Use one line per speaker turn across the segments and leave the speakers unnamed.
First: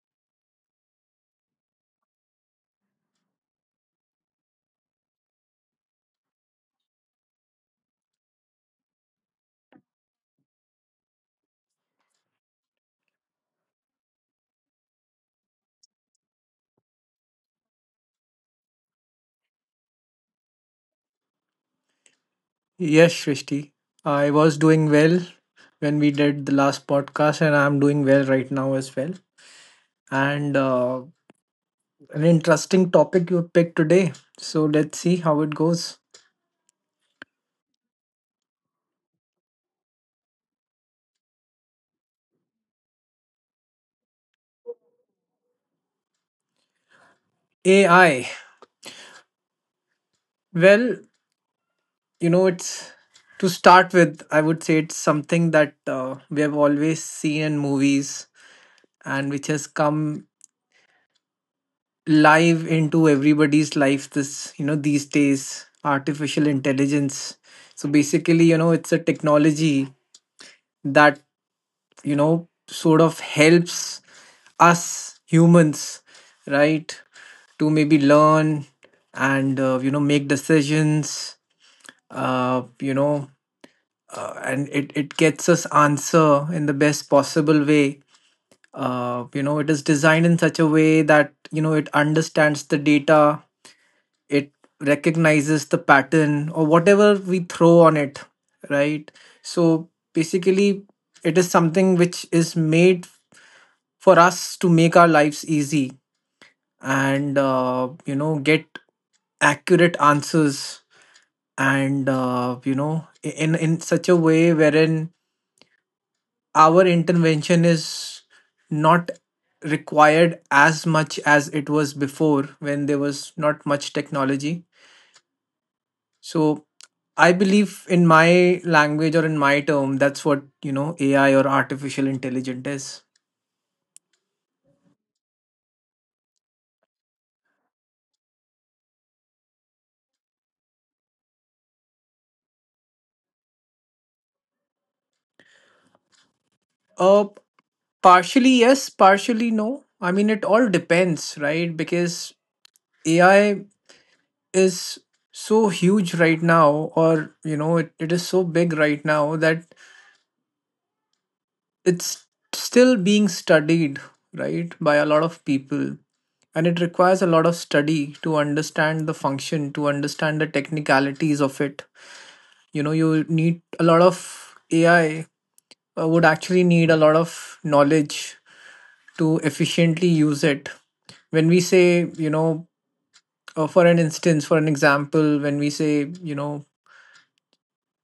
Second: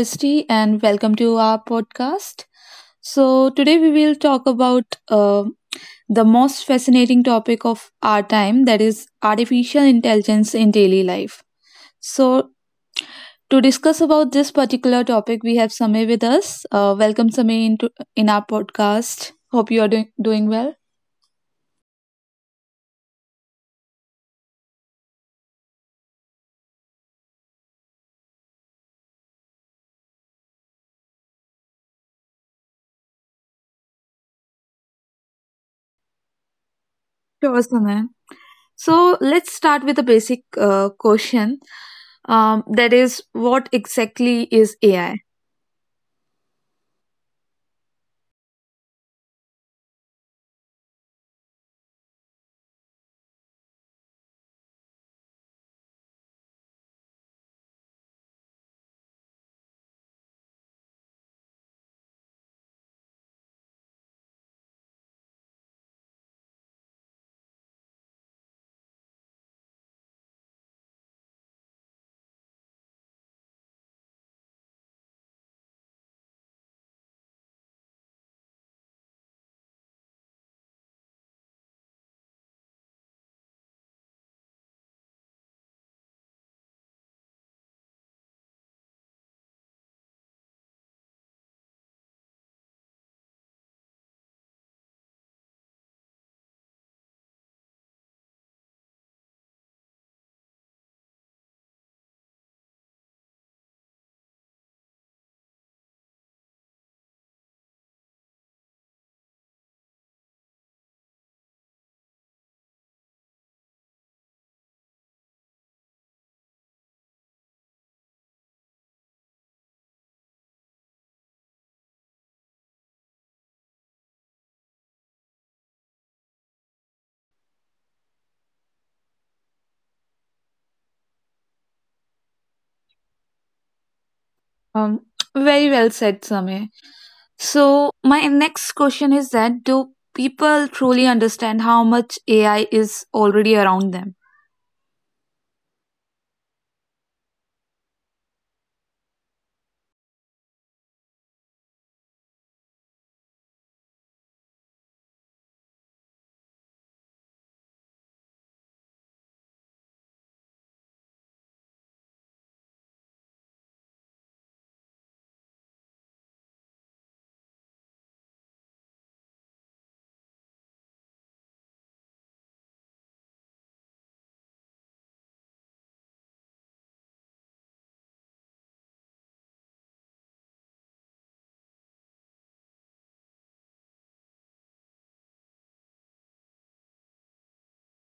Srishti and welcome to our podcast. So Today we will talk about the most fascinating topic of our time, that is artificial intelligence in daily life. So to discuss about this particular topic we have Samay with us. Welcome Samay into in our podcast. Hope you are doing well.
Yes, Srishti. I was doing well when we did the last podcast, and I'm doing well right now as well. And an interesting topic you picked today. So let's see how it goes.
Sure, Samay. So let's start with a basic question. That is, what exactly is AI?
AI. Well, it's to start with, I would say it's something that we have always seen in movies and which has come live into everybody's life this, these days, artificial intelligence. So basically, it's a technology that sort of helps us humans, right, to maybe learn and make decisions, uh, you know and it gets us answer in the best possible way. It is designed in such a way that it understands the data. It recognizes the pattern or whatever we throw on it, right. So basically it is something which is made for us to make our lives easy and get accurate answers, and in such a way wherein our intervention is not required as much as it was before when there was not much technology. So I believe in my language or in my term that's what ai or artificial intelligence is.
Um, Very well said, Samir. So, my next question is that do people truly understand how much AI is already around them?
uh, Partially yes, partially no. I mean, it all depends, right? Because AI is so huge right now, or, it is so big right now that it's still being studied, right, by a lot of people. And it requires a lot of study to understand the function, to understand the technicalities of it. You know, you need a lot of AI would actually need a lot of knowledge to efficiently use it. When we say, for an instance for an example, when we say,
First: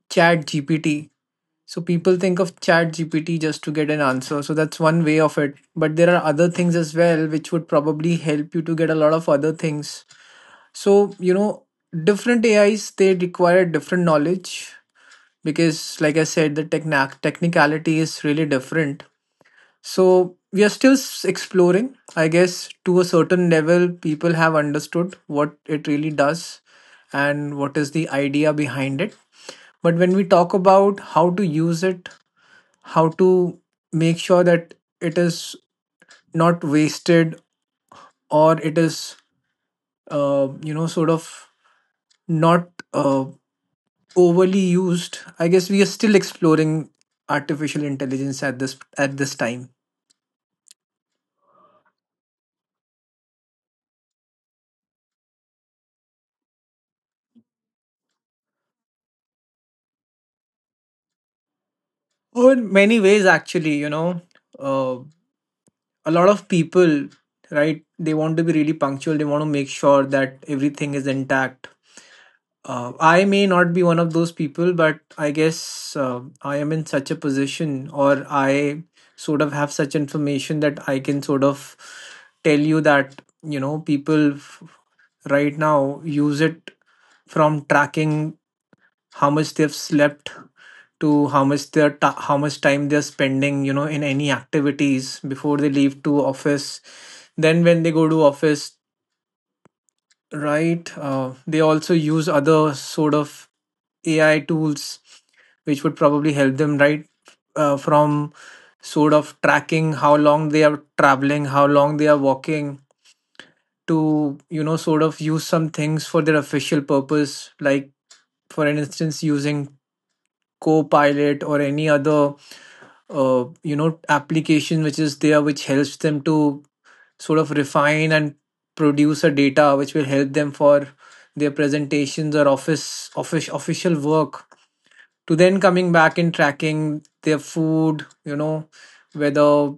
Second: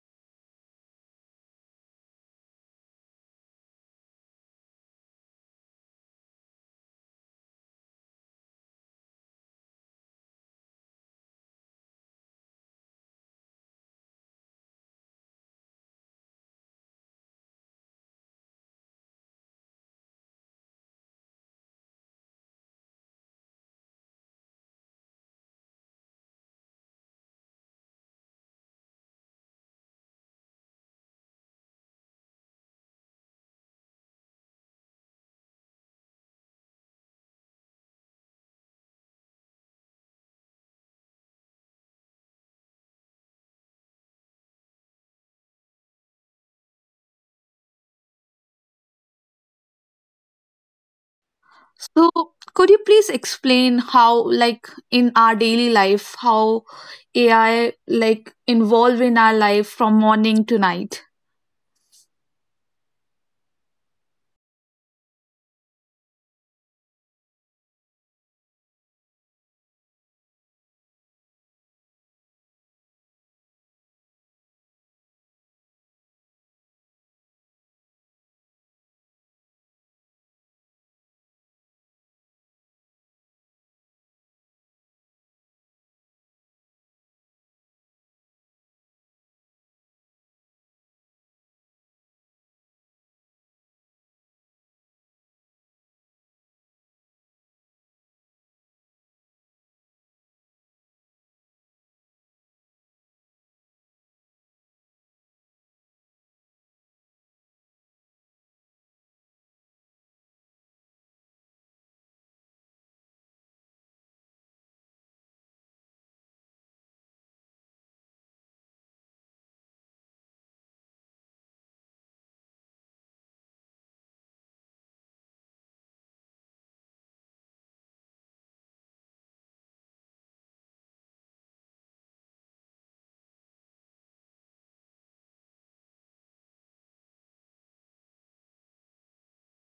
ChatGPT. So people think of ChatGPT just to get an answer, so that's one way of it, but there are other things as well which would probably help you to get a lot of other things. So different ais they require different knowledge, because like I said the technicality is really different. So we are still exploring. I guess to a certain level, people have understood what it really does and what is the idea behind it. But when we talk about how to use it, how to make sure that it is not wasted or it is, sort of not, uh, overly used, I guess we are still exploring artificial intelligence at this time.
So, could you please explain how, like, in our daily life, how AI like involve in our life from morning to night?
Oh, in many ways, actually, uh, a lot of people, right, they want to be really punctual. They want to make sure that everything is intact. I may not be one of those people, but I guess I am in such a position, or I sort of have such information that I can sort of tell you that people, right now use it, from tracking how much they've slept to how much they're, how much time they're spending, in any activities before they leave to office. Then when they go to office, right, they also use other sort of ai tools which would probably help them, right, from sort of tracking how long they are traveling, how long they are walking, to sort of use some things for their official purpose, like for instance using Copilot or any other application which is there which helps them to sort of refine and produce a data which will help them for their presentations or office official work. To then coming back and tracking their food, whether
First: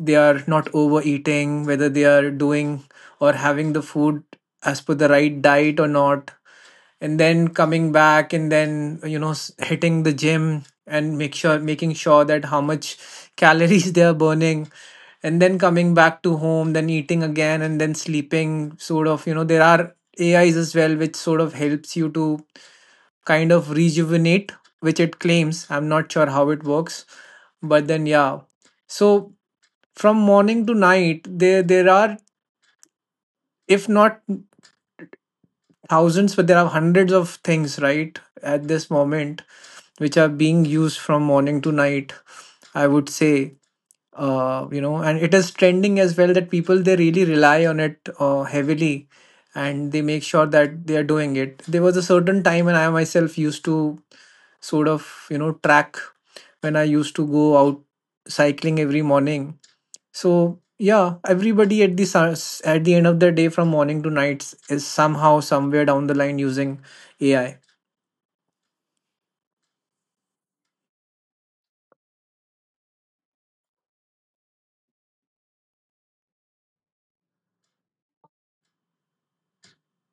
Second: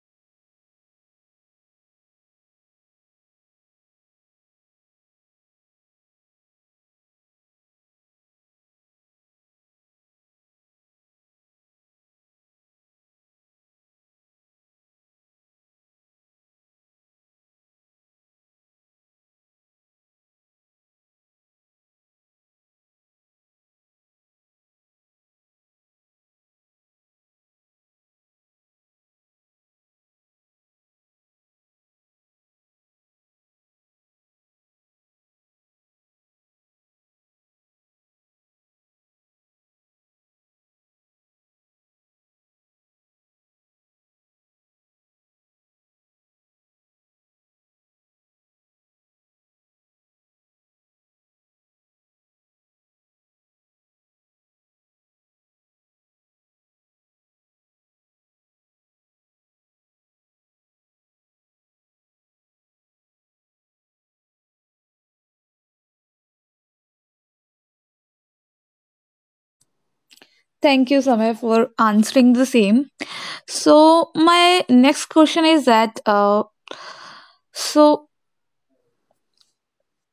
they are not overeating, whether they are doing or having the food as per the right diet or not. And then coming back and then hitting the gym and make sure making sure that how much calories they are burning. And then coming back to home, then eating again, and then sleeping sort of. There are ais as well which sort of helps you to kind of rejuvenate, which it claims I'm not sure how it works, but then yeah. So from morning to night, there are, if not thousands, but there are hundreds of things, right, at this moment, which are being used from morning to night. I would say, and it is trending as well that people they really rely on it, heavily, and they make sure that they are doing it. There was a certain time when I myself used to sort of, track, when I used to go out cycling every morning. So yeah, everybody at at the end of the day, from morning to nights, is somehow somewhere down the line using AI.
Thank you, Samir, for answering the same. So my next question is that so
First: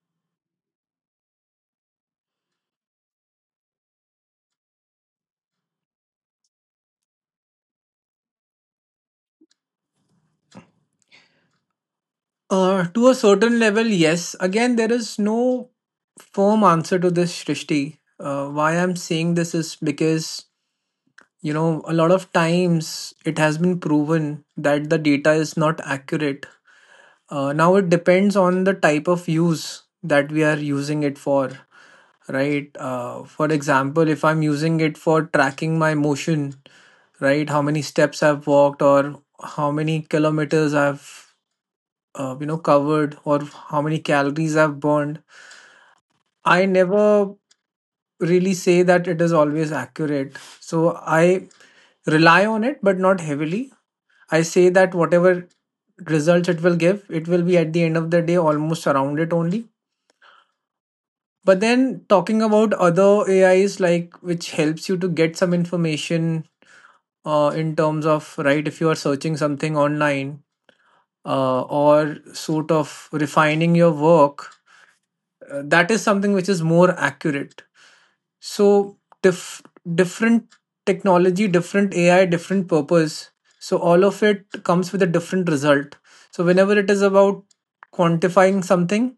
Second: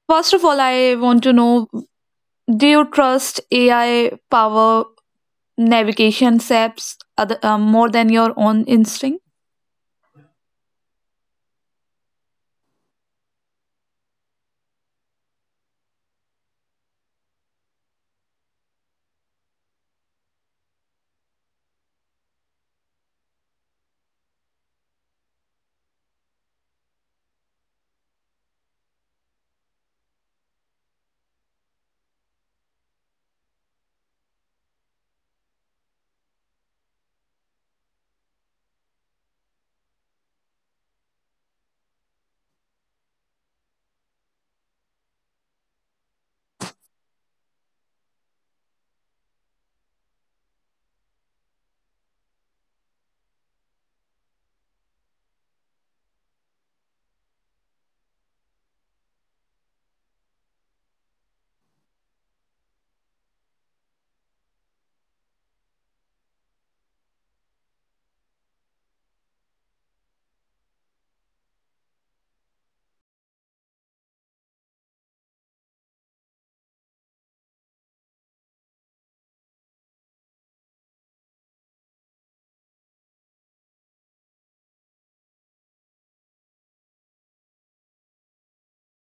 first of all, I want to know: do you trust AI power navigation apps other, more than your own instinct?
To a certain level, yes. Again, there is no firm answer to this, Shrishti. Why I'm saying this is because a lot of times it has been proven that the data is not accurate. Now it depends on the type of use that we are using it for, right? For example, if I'm using it for tracking my motion, right? How many steps I've walked or how many kilometers I've covered, or how many calories I've burned. I never really say that it is always accurate. So I rely on it, but not heavily. I say that whatever results it will give, it will be at the end of the day almost around it only. But then talking about other AIs, like which helps you to get some information, in terms of, right, if you are searching something online, or sort of refining your work, that is something which is more accurate. So, different technology, different AI, different purpose. So, all of it comes with a different result. So, whenever it is about quantifying something,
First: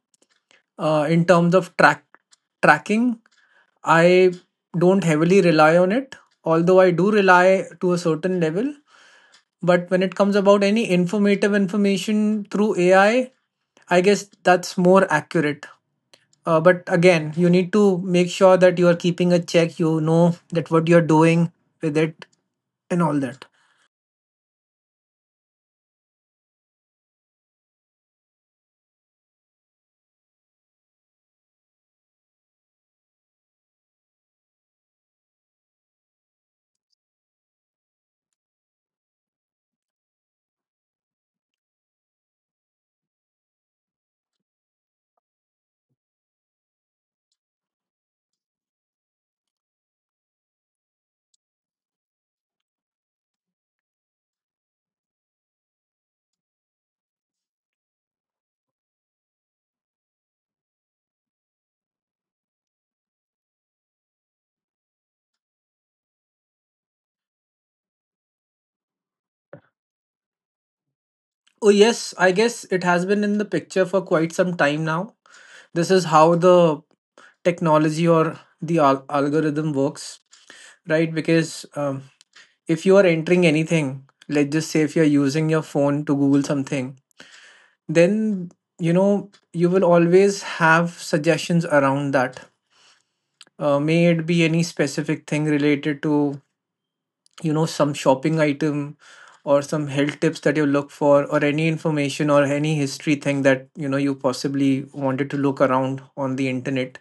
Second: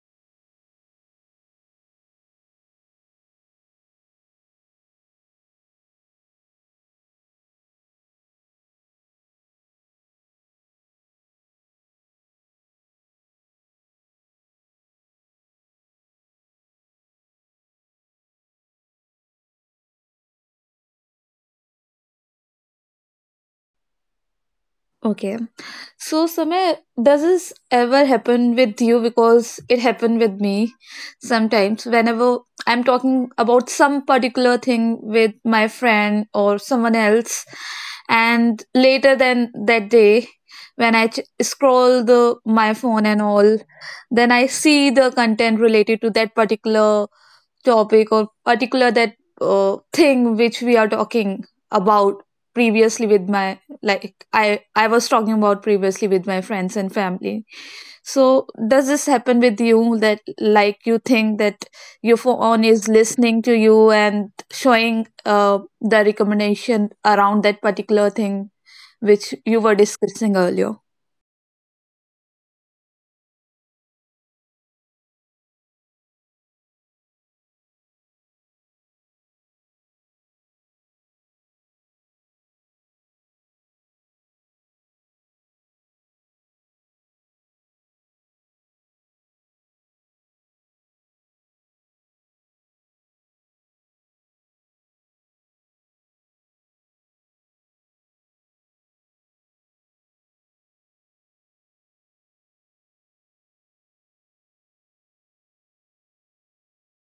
in terms of tracking, I don't heavily rely on it, although I do rely to a certain level. But when it comes about any informative information through AI, I guess that's more accurate. But again, you need to make sure that you are keeping a check. You know that what you're doing with it and all that.
Okay. So, Samay, does this ever happen with you? Because it happened with me sometimes. Whenever I'm talking about some particular thing with my friend or someone else, and later than that day, when I scroll the my phone and all, then I see the content related to that particular topic or particular that thing which we are talking about previously with my, like, I was talking about previously with my friends and family. So does this happen with you, that like you think that your phone is listening to you and showing the recommendation around that particular thing which you were discussing earlier?
Oh yes, I guess it has been in the picture for quite some time now. This is how the technology or the algorithm works, right? Because if you are entering anything, let's just say if you're using your phone to Google something, then you will always have suggestions around that. May it be any specific thing related to, some shopping item or some health tips that you look for, or any information or any history thing that you possibly wanted to look around on the internet.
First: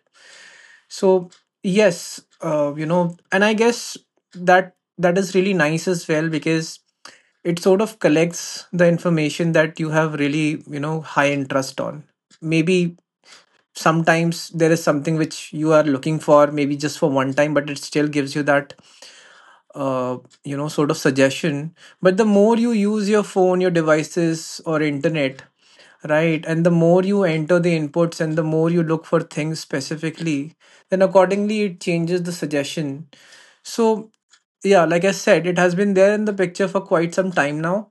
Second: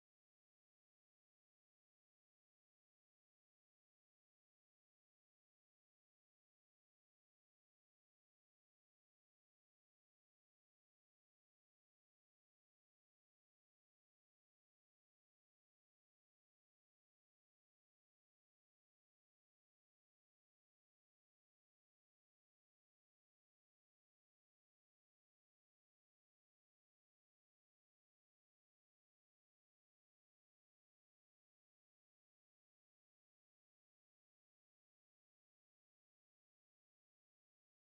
So yes. And I guess that is really nice as well because it sort of collects the information that you have really, high interest on. Maybe sometimes there is something which you are looking for, maybe just for one time, but it still gives you that uh, sort of suggestion. But the more you use your phone, your devices or internet, right, and the more you enter the inputs and the more you look for things specifically, then accordingly it changes the suggestion. So yeah, like I said, it has been there in the picture for quite some time now.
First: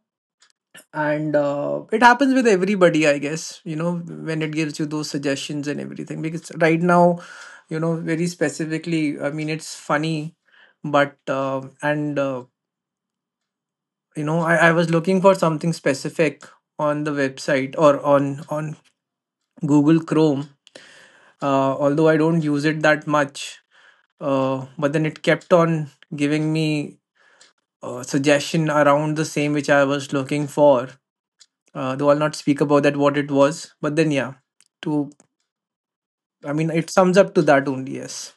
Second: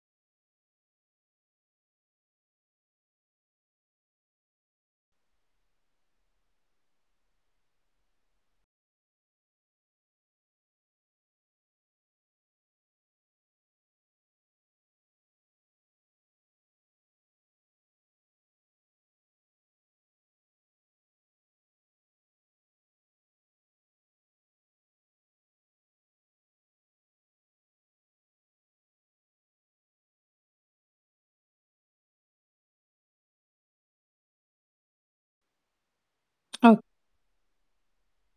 And it happens with everybody, I guess, when it gives you those suggestions and everything, because right now, very specifically, I mean, it's funny, but and you know I was looking for something specific on the website, or on Google Chrome. Although I don't use it that much, but then it kept on giving me a suggestion around the same which I was looking for. Though I'll not speak about that what it was. But then yeah, to, I mean, it sums up to that only. Yes.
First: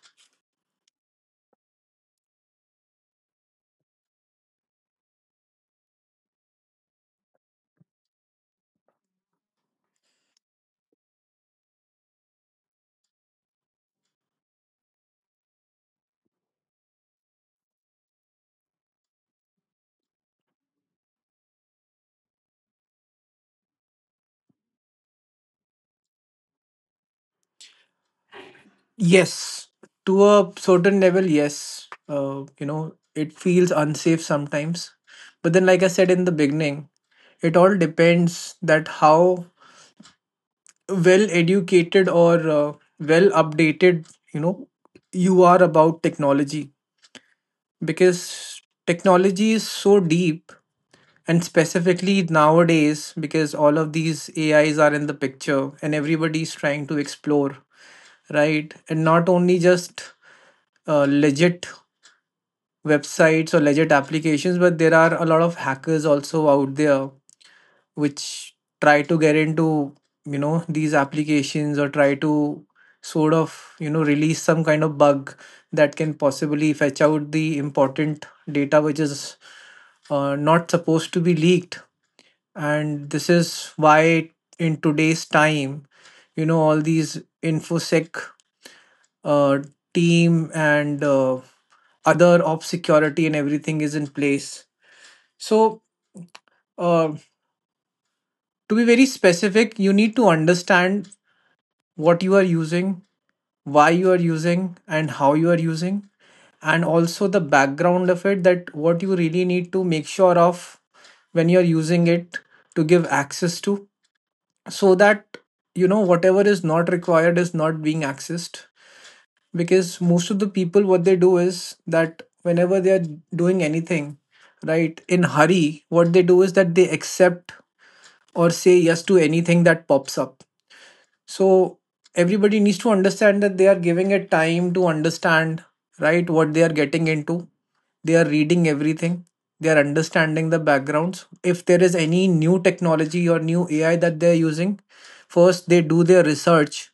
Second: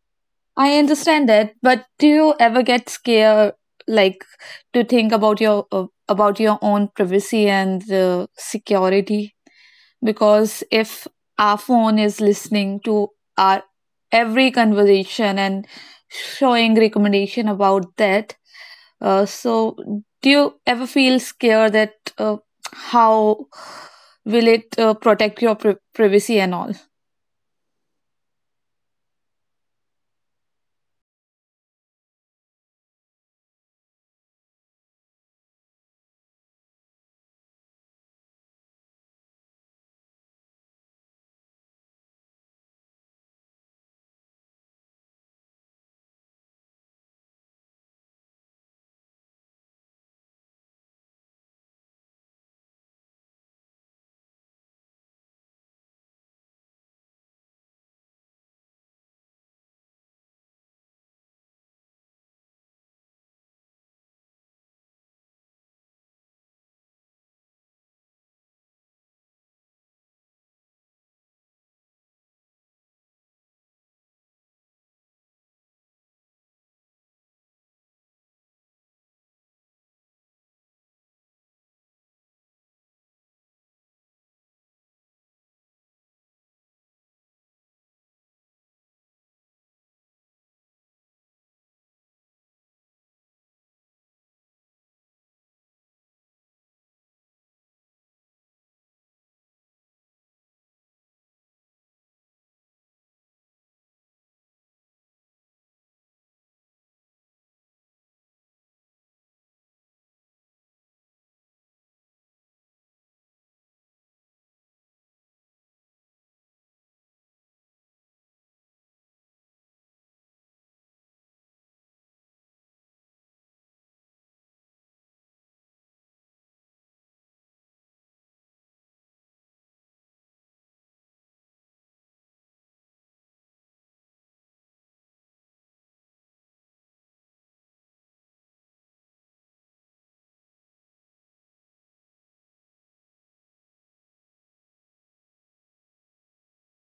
I understand that, but do you ever get scared, like, to think about your own privacy and security? Because if our phone is listening to our every conversation and showing recommendation about that, so do you ever feel scared that how will it protect your privacy and all?
Yes, to a certain level, yes. It feels unsafe sometimes. But then, like I said in the beginning, it all depends that how well educated or well updated, you know, you are about technology, because technology is so deep, and specifically nowadays because all of these ais are in the picture and everybody's trying to explore, right? And not only just legit websites or legit applications, but there are a lot of hackers also out there which try to get into, you know, these applications, or try to sort of, you know, release some kind of bug that can possibly fetch out the important data which is not supposed to be leaked. And this is why in today's time, you know, all these infosec uh, team and other op security and everything is in place. So, uh, to be very specific, you need to understand what you are using, why you are using, and how you are using, and also the background of it, that what you really need to make sure of when you're using it, to give access to, so that you know whatever is not required is not being accessed. Because most of the people, what they do is that whenever they are doing anything, right, in hurry what they do is that they accept or say yes to anything that pops up. So everybody needs to understand that they are giving it time to understand, right, what they are getting into, they are reading everything, they are understanding the backgrounds. If there is any new technology or new ai that they are using, first they do their research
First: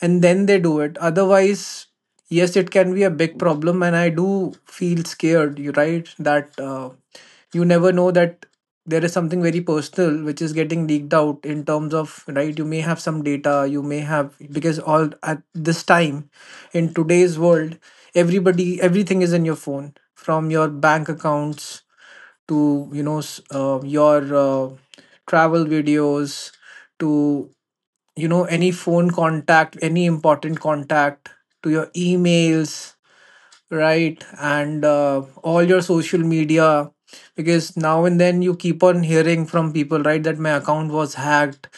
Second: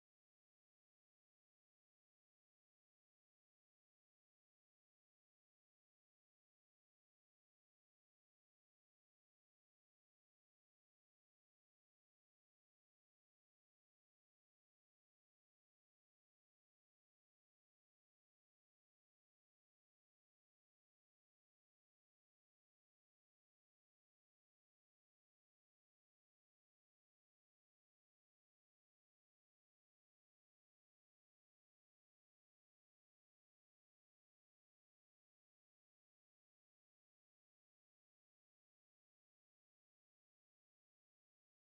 and then they do it. Otherwise, yes, it can be a big problem, and I do feel scared, you right, that you never know that there is something very personal which is getting leaked out in terms of, right, you may have some data, you may have, because all at this time, in today's world, everybody everything is in your phone, from your bank accounts to, you know, your travel videos, to, you know, any phone contact, any important contact, to your emails, right, and all your social media. Because now and then you keep on hearing from people, right, that my account was hacked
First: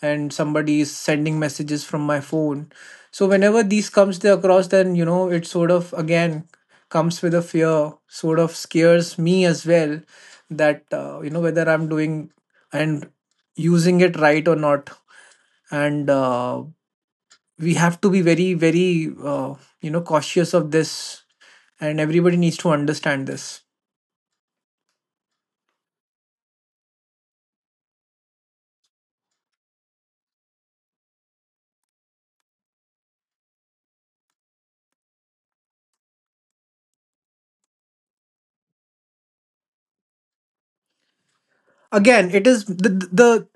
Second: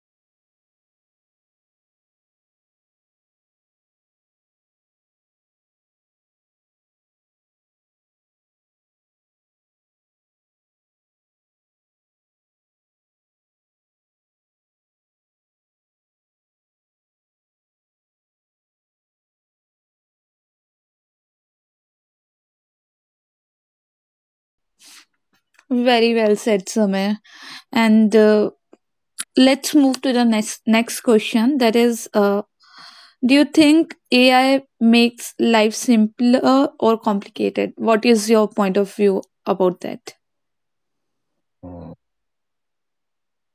and somebody is sending messages from my phone. So whenever these comes there across, then, you know, it sort of again comes with a fear, sort of scares me as well, that you know, whether I'm doing and using it right or not. And we have to be very very you know, cautious of this, and everybody needs to understand this.
Very well said, Samir. And let's move to the next question, that is do you think AI makes life simpler or complicated? What is your point of view about that?
Again, it is the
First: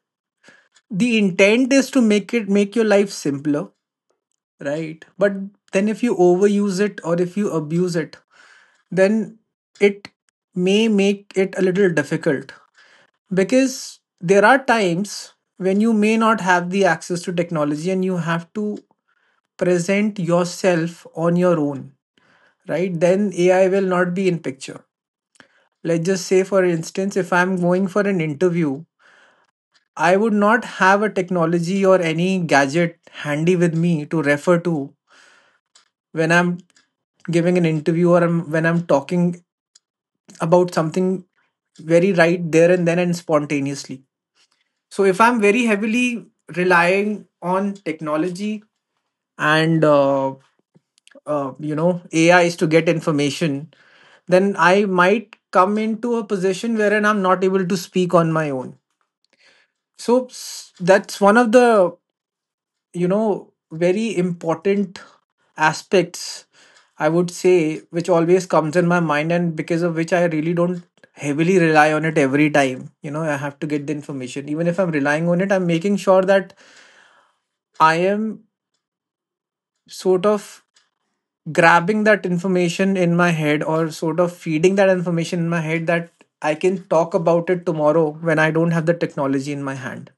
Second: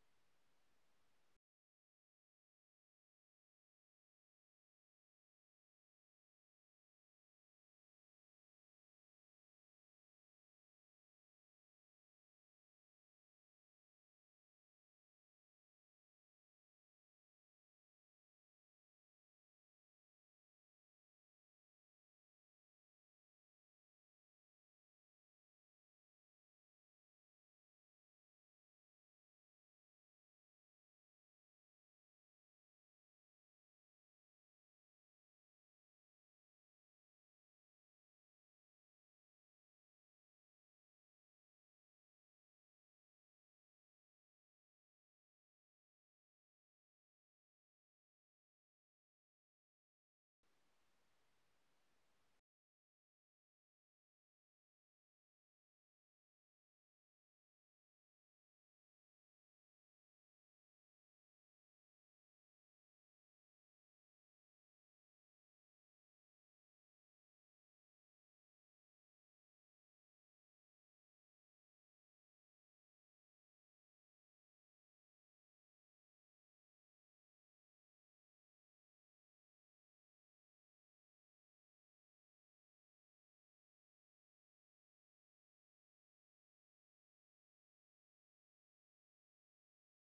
the intent is to make it make your life simpler, right? But then if you overuse it or if you abuse it, then it may make it a little difficult, because there are times when you may not have the access to technology and you have to present yourself on your own, right? Then ai will not be in picture. Let's just say, for instance, if I'm going for an interview, I would not have a technology or any gadget handy with me to refer to when I'm giving an interview, or when I'm talking about something very right there and then and spontaneously. So if I'm very heavily relying on technology and you know, AI is to get information, then I might come into a position wherein I'm not able to speak on my own. So that's one of the, you know, very important aspects, I would say, which always comes in my mind, and because of which I really don't heavily rely on it every time. You know, I have to get the information. Even if I'm relying on it, I'm making sure that I am sort of grabbing that information in my head, or sort of feeding that information in my head, that I can talk about it tomorrow when I don't have the technology in my hand.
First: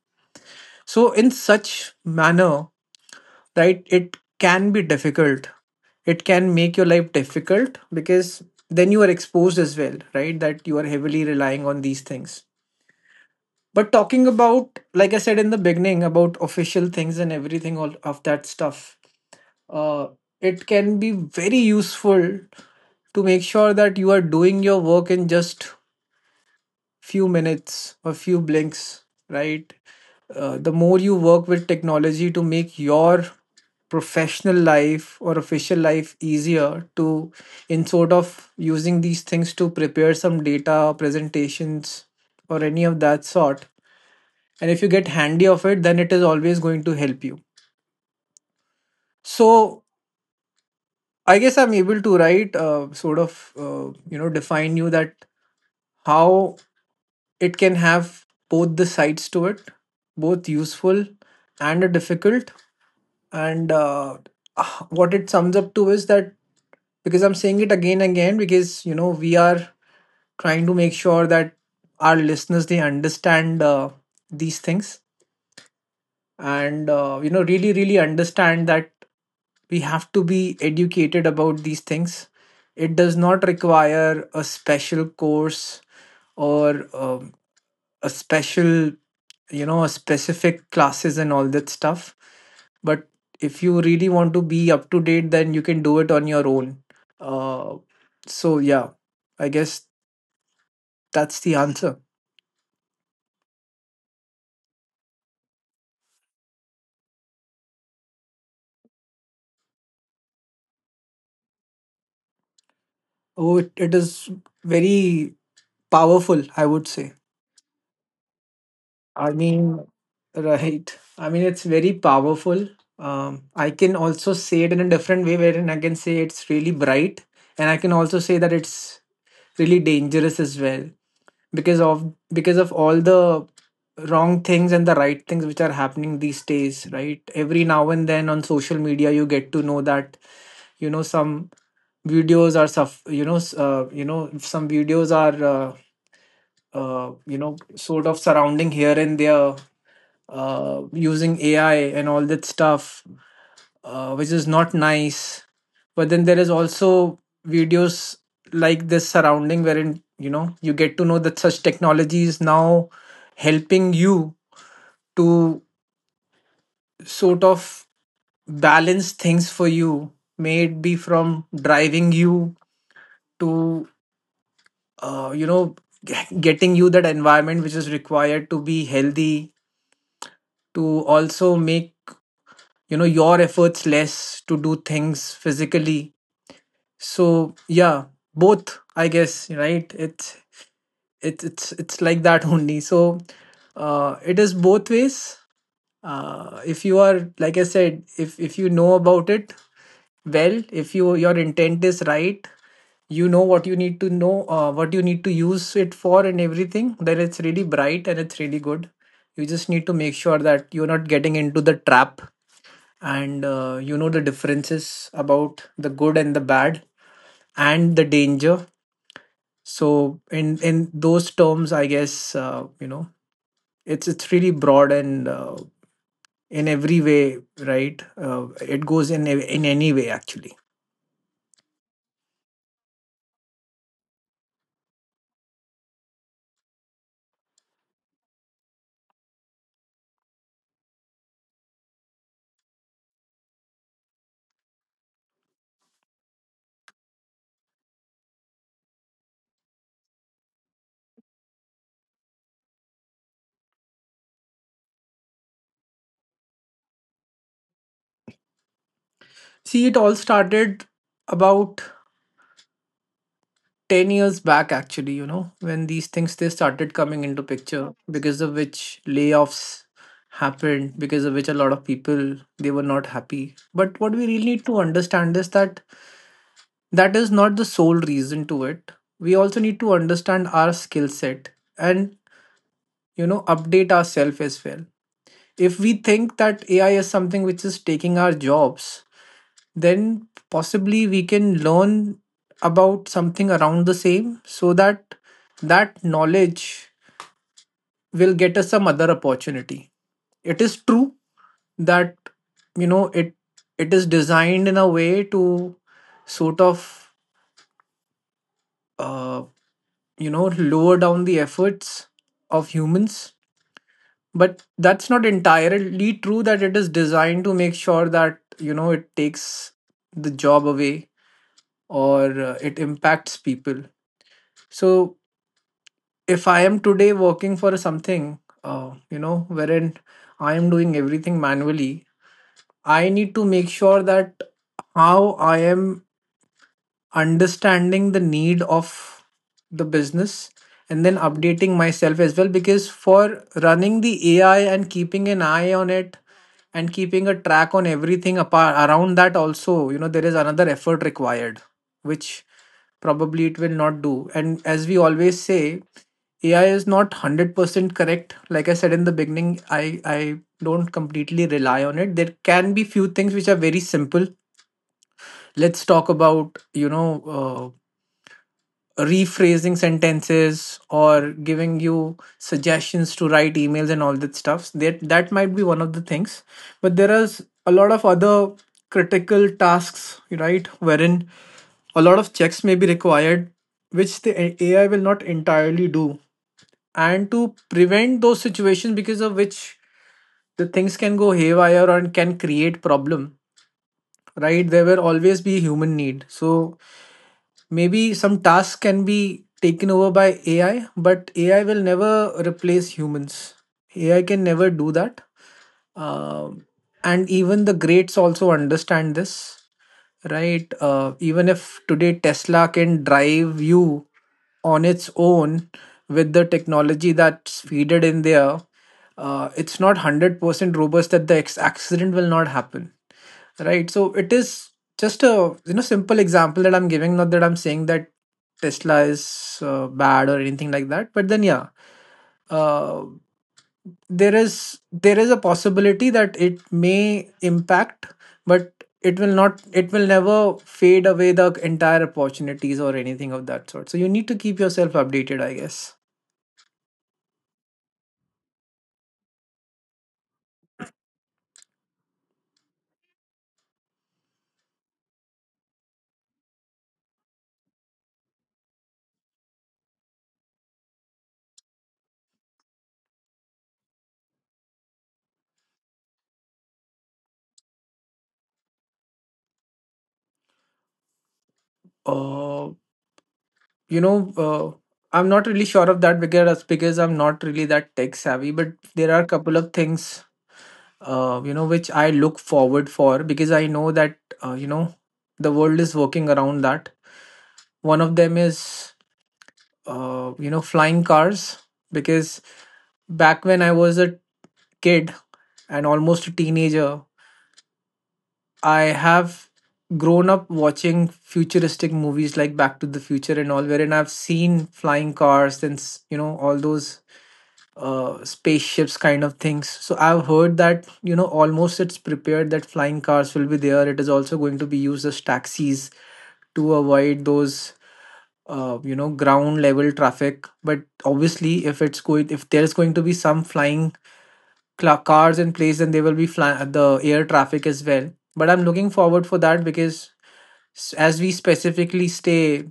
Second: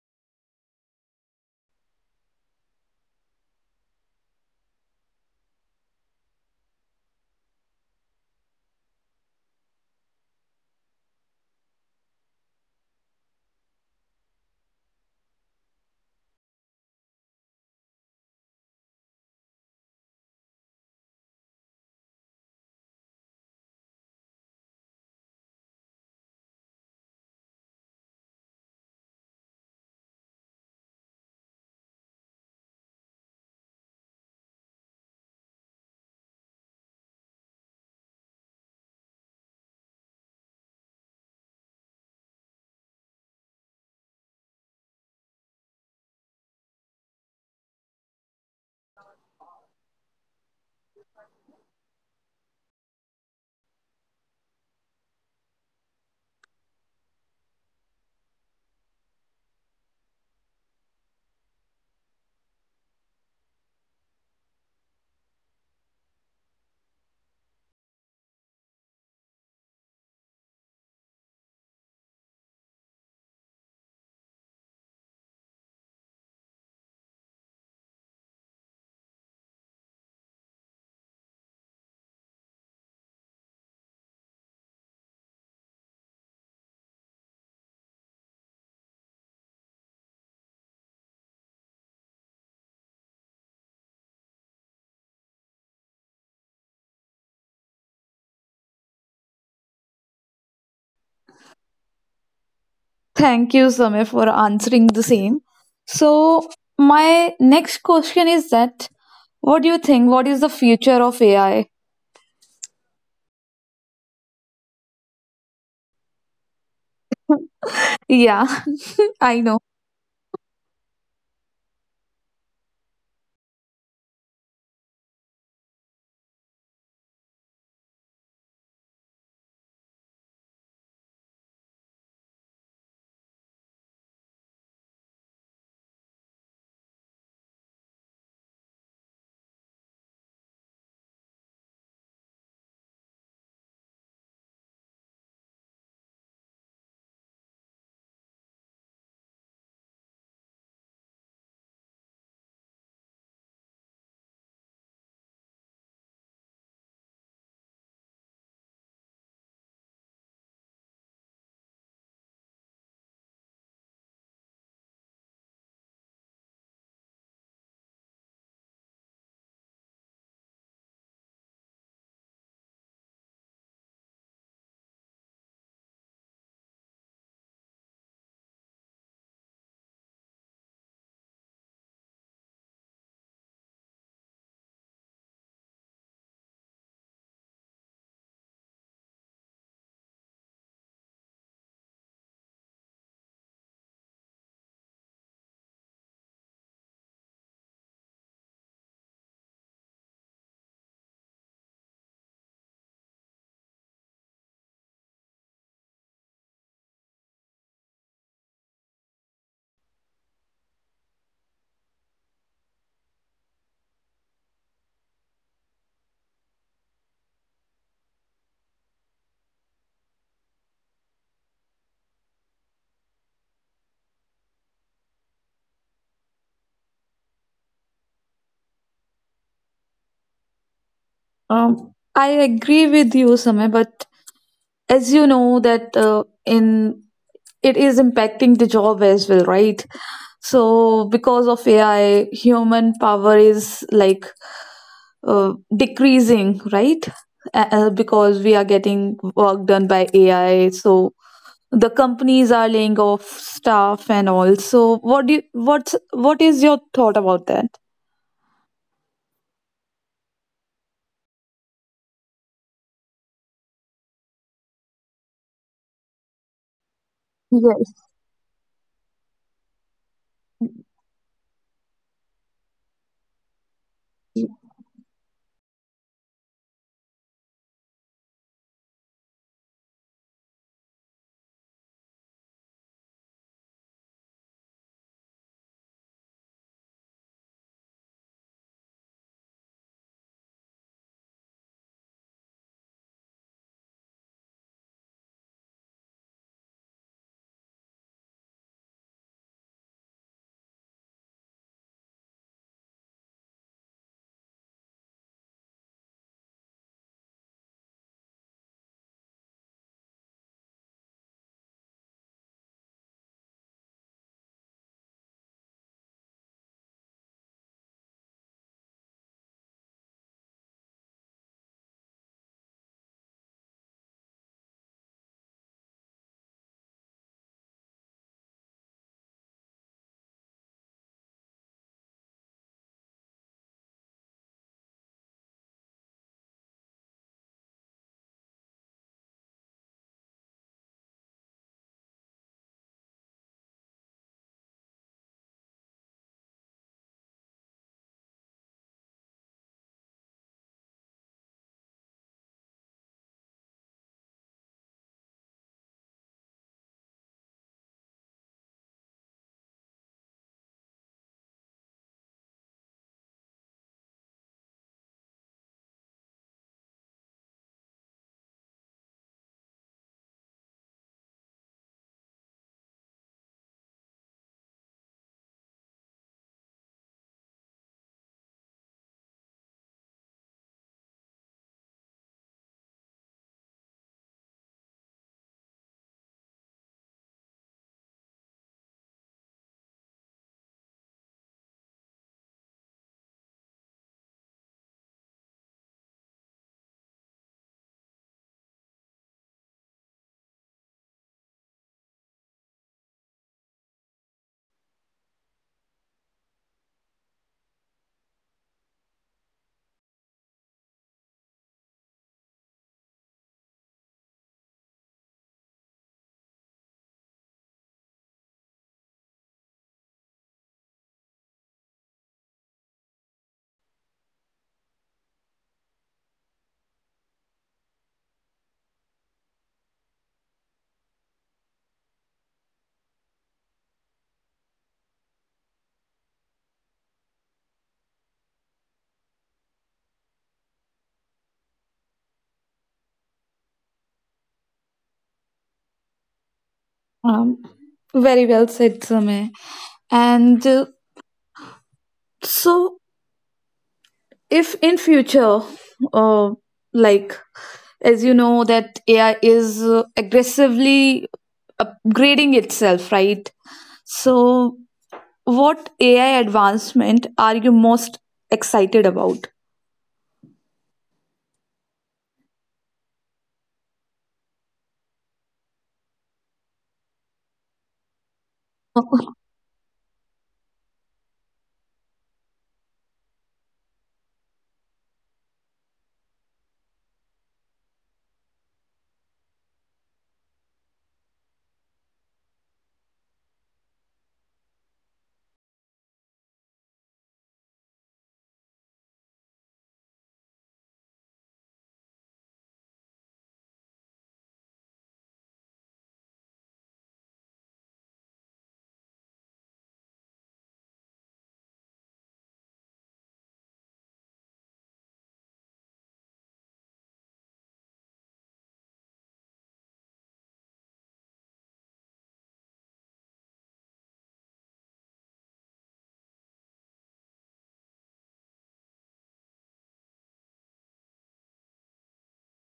So, in such manner, right, it can be difficult. It can make your life difficult, because then you are exposed as well, right? That you are heavily relying on these things. But talking about, like I said in the beginning, about official things and everything, all of that stuff, uh, it can be very useful to make sure that you are doing your work in just few minutes or few blinks, right? The more you work with technology to make your professional life or official life easier, to in sort of using these things to prepare some data presentations or any of that sort, and if you get handy of it, then it is always going to help you. So I guess I'm able to write sort of you know, define you that how it can have both the sides to it, both useful and a difficult. And what it sums up to is that, because I'm saying it again and again, because, you know, we are trying to make sure that our listeners they understand these things, and you know, really really understand that we have to be educated about these things. It does not require a special course or a special, you know, a specific classes and all that stuff. But if you really want to be up to date, then you can do it on your own. uh, so yeah, I guess that's the answer.
Thank you, Samir, for answering the same. So my next question is that what do you think, what is the future of AI?
Oh, it is very powerful, I would say.
Yeah.
I
I know.
mean, right. I mean, it's very powerful. I can also say it in a different way, wherein I can say it's really bright, and I can also say that it's really dangerous as well, because of all the wrong things and the right things which are happening these days, right? Every now and then on social media, you get to know that, you know, some videos are suff you know s- you know, some videos are you know, sort of surrounding here and there using AI and all that stuff, which is not nice. But then there is also videos like this surrounding, wherein, you know, you get to know that such technology is now helping you to sort of balance things for you, may it be from driving you to you know, g- getting you that environment which is required to be healthy, to also make, you know, your efforts less to do things physically. So yeah, both, I guess, right? It's like that only. So it is both ways. If you are, like I said, if you know about it well, if you your intent is right, you know what you need to know, what you need to use it for and everything, then it's really bright and it's really good. You just need to make sure that you're not getting into the trap, and you know the differences about the good and the bad and the danger. So in those terms, I guess, you know, it's really broad, and in every way, right, it goes in in any way, actually.
I agree with you, Samir, but as you know that in it is impacting the job as well, right? So because of AI, human power is like decreasing, right? Because we are getting work done by AI, so the companies are laying off staff and all. So what do you, what is your thought about that?
See, it all started about 10 years back, actually, you know, when these things they started coming into picture,
Yes.
because of which layoffs happened, because of which a lot of people they were not happy. But what we really need to understand is that that is not the sole reason to it. We also need to understand our skill set, and, you know, update ourselves as well. If we think that ai is something which is taking our jobs, then possibly we can learn about something around the same, so that that knowledge will get us some other opportunity. It is true that, you know, it is designed in a way to sort of uh, you know, lower down the efforts of humans. But that's not entirely true that it is designed to make sure that, you know, it takes the job away, or it impacts people. So if I am today working for something, you know, wherein I am doing everything manually, I need to make sure that how I am understanding the need of the business, and then updating myself as well, because for running the AI and keeping an eye on it and keeping a track on everything apart around that, also, you know, there is another effort required, which probably it will not do. And as we always say, AI is not 100% correct. Like I said in the beginning, I don't completely rely on it. There can be few things which are very simple. Let's talk about, you know, rephrasing sentences or giving you suggestions to write emails and all that stuff, that might be one of the things. But there is a lot of other critical tasks, right, wherein a lot of checks may be required, which the ai will not entirely do. And to prevent those situations, because of which the things can go haywire and can create problem, right? There will always be human need. So maybe some tasks can be taken over by AI, but AI will never replace humans. AI can never do that. Um, and even the greats also understand this, right? Even if today Tesla can drive you on its own with the technology that's feeded in there, it's not 100% robust that the accident will not happen. Right. So it is just a simple example that I'm giving, not that I'm saying that Tesla is bad or anything like that. But then yeah, uh, there is a possibility that it may impact, but it will not. It will never fade away the entire opportunities or anything of that sort. So you need to keep yourself updated, I guess.
um, Very well said, Sameh. And so if in future, uh, like, as you know that AI is aggressively upgrading itself, right? So what AI advancement are you most excited about?
Uh, you know, uh, I'm not really sure of that because I'm not really that tech savvy, but there are a couple of things which I look forward for because I know that uh, you know the world is working around that. One of them is flying cars, because back when I was a kid and almost a teenager, I have grown up watching futuristic movies like Back to the Future and all, wherein I've seen flying cars and all those spaceships kind of things. So I've heard that almost it's prepared that flying cars will be there. It is also going to be used as taxis to avoid those ground level traffic. But obviously, if it's going if there's going to be some flying cars in place, then there will be the air traffic as well. But I'm looking forward for that because as we specifically stay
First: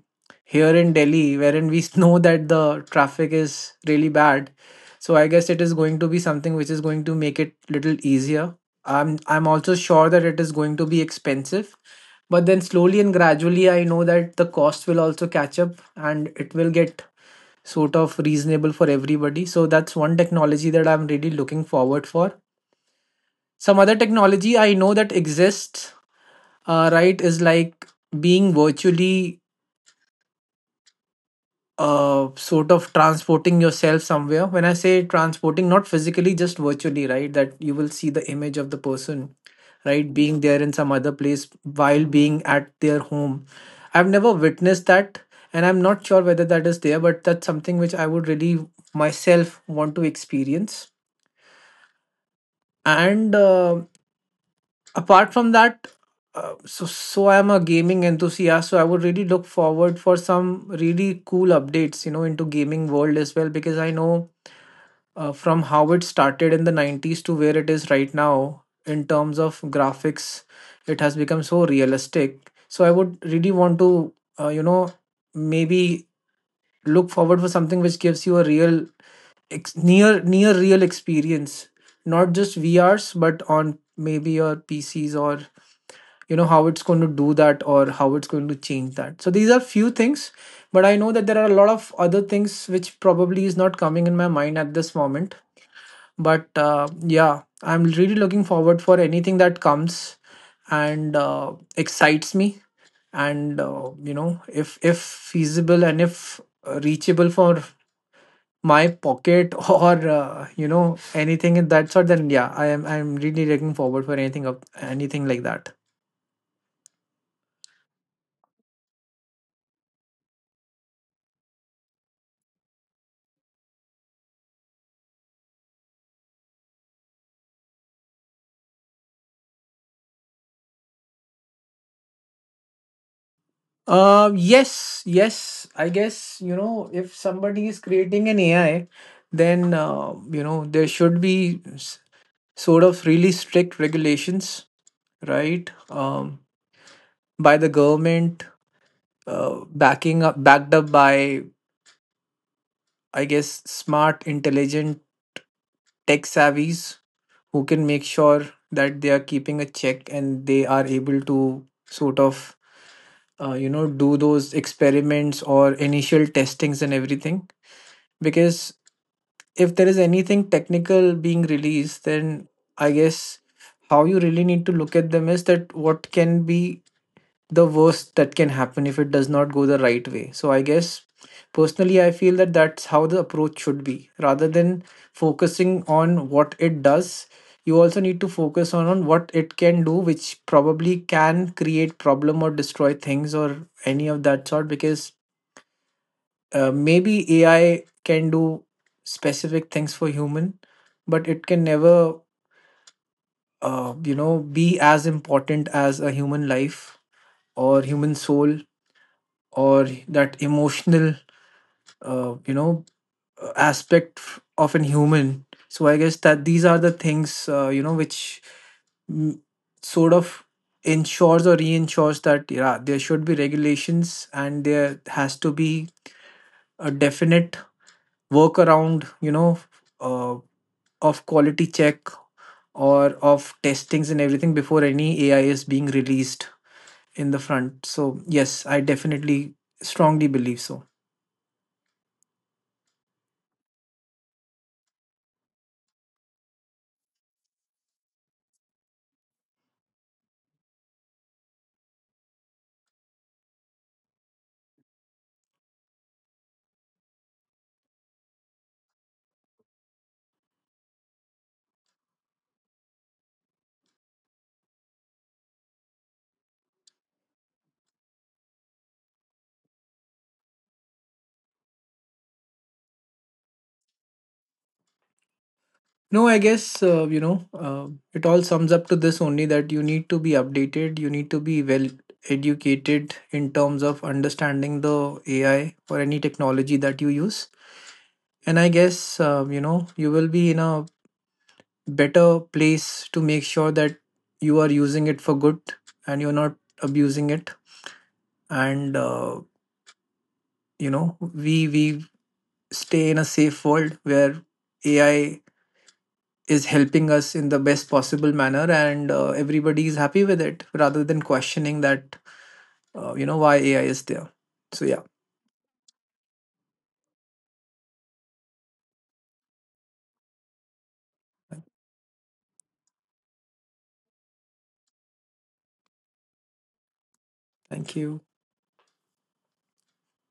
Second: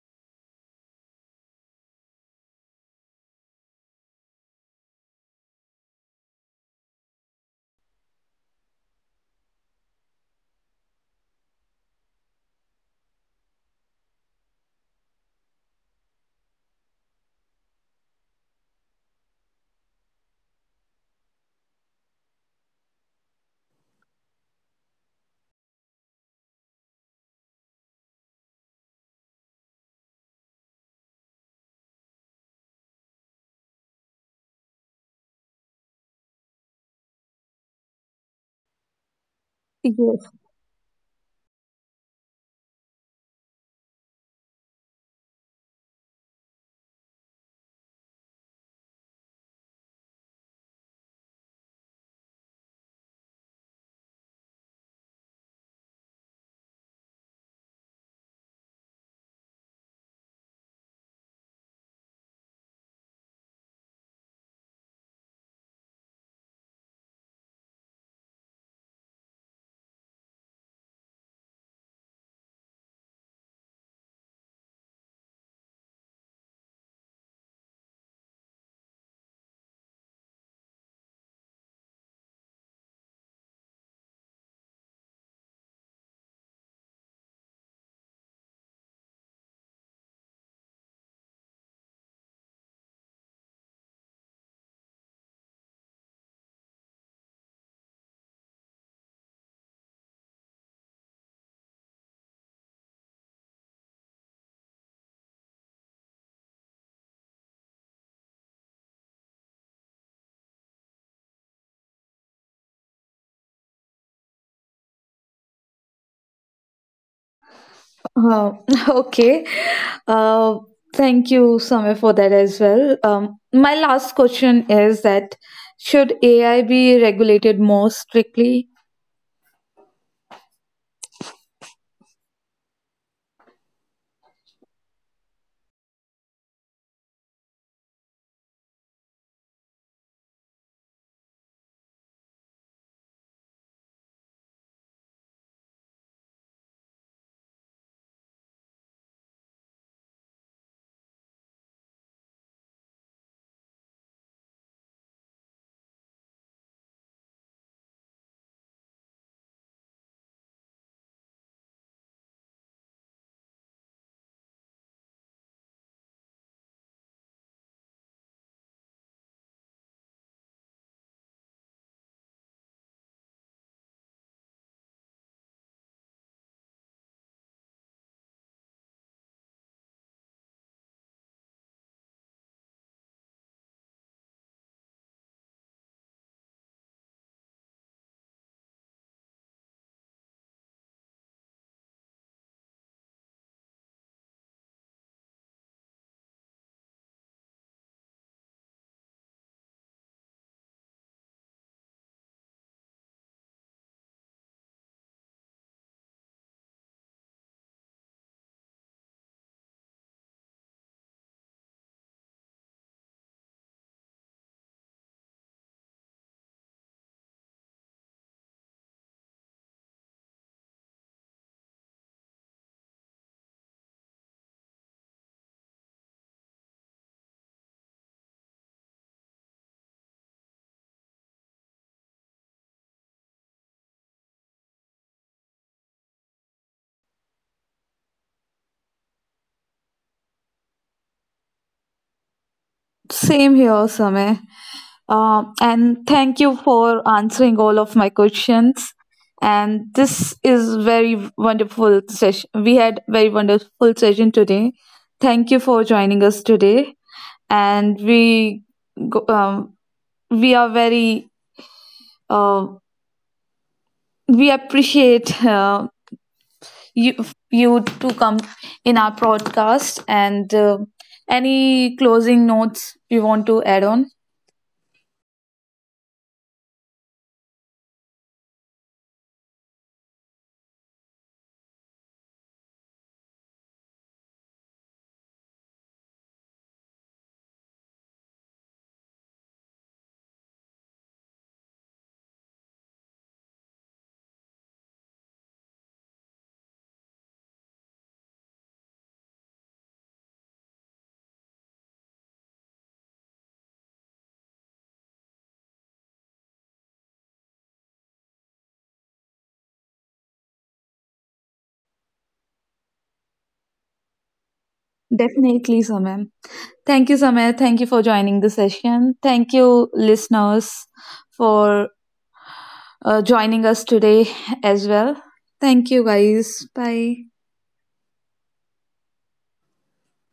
here in Delhi, wherein we know that the traffic is really bad. So I guess it is going to be something which is going to make it little easier. I'm also sure that it is going to be expensive, but then slowly and gradually I know that the cost will also catch up and it will get sort of reasonable for everybody. So that's one technology that I'm really looking forward for. Some other technology I know that exists, right, is like being virtually sort of transporting yourself somewhere. When I say transporting, not physically, just virtually, right? That you will see the image of the person, right,
Yes.
being there in some other place while being at their home. I've never witnessed that, and I'm not sure whether that is there, but that's something which I would really myself want to experience. And apart from that, so I'm a gaming enthusiast, so I would really look forward for some really cool updates into gaming world as well, because I know from how it started in the 90s to where it is right now in terms of graphics, it has become so realistic. So I would really want to uh, you know maybe look forward for something which gives you a real near real experience, not just VRs but on maybe your PCs, or how it's going to do that or how it's going to change that. So these are few things, but I know that there are a lot of other things which probably is not coming in my mind at this moment. But yeah, I'm really looking forward for anything that comes and excites me. And if feasible, and if reachable for my pocket or anything in that sort, then yeah, I'm really looking forward for anything of anything like that.
uh, okay. uh, Thank you, Samir, for that as well. My last question is that should AI be regulated more strictly?
Yes, yes, I guess if somebody is creating an AI, then there should be sort of really strict regulations, right? Um, by the government, backing up backed up by, I guess, smart, intelligent, tech savvies who can make sure that they are keeping a check and they are able to sort of do those experiments or initial testings and everything. Because if there is anything technical being released, then I guess how you really need to look at them is that what can be the worst that can happen if it does not go the right way. So I guess personally I feel that that's how the approach should be. Rather than focusing on what it does, you also need to focus on, what it can do, which probably can create problem or destroy things or any of that sort. Because maybe AI can do specific things for human, but it can never be as important as a human life or human soul or that emotional uh, you know aspect of an human. So I guess that these are the things which mm, sort of ensures or reinsures that yeah, there should be regulations and there has to be a definite workaround, uh, of quality check or of testings and everything before any AI is being released in the front. So yes, I definitely strongly believe so.
Same here, Samir. And thank you for answering all of my questions. And this is very wonderful session. We had very wonderful session today. Thank you for joining us today. And we go- um, we are very uh, we appreciate you you to come in our podcast. And any closing notes you want to add on?
No, I guess, it all sums up to this only, that you need to be updated, you need to be well educated in terms of understanding the AI or any technology that you use. And I guess, you will be in a better place to make sure that you are using it for good and you're not abusing it. And, we stay in a safe world where AI is helping us in the best possible manner, and everybody is happy with it rather than questioning that why AI is there. So yeah,
Definitely, Samam. Thank you, Samir. Thank you for joining the session. Thank you, listeners, for joining us today as well. Thank you, guys. Bye.
thank you.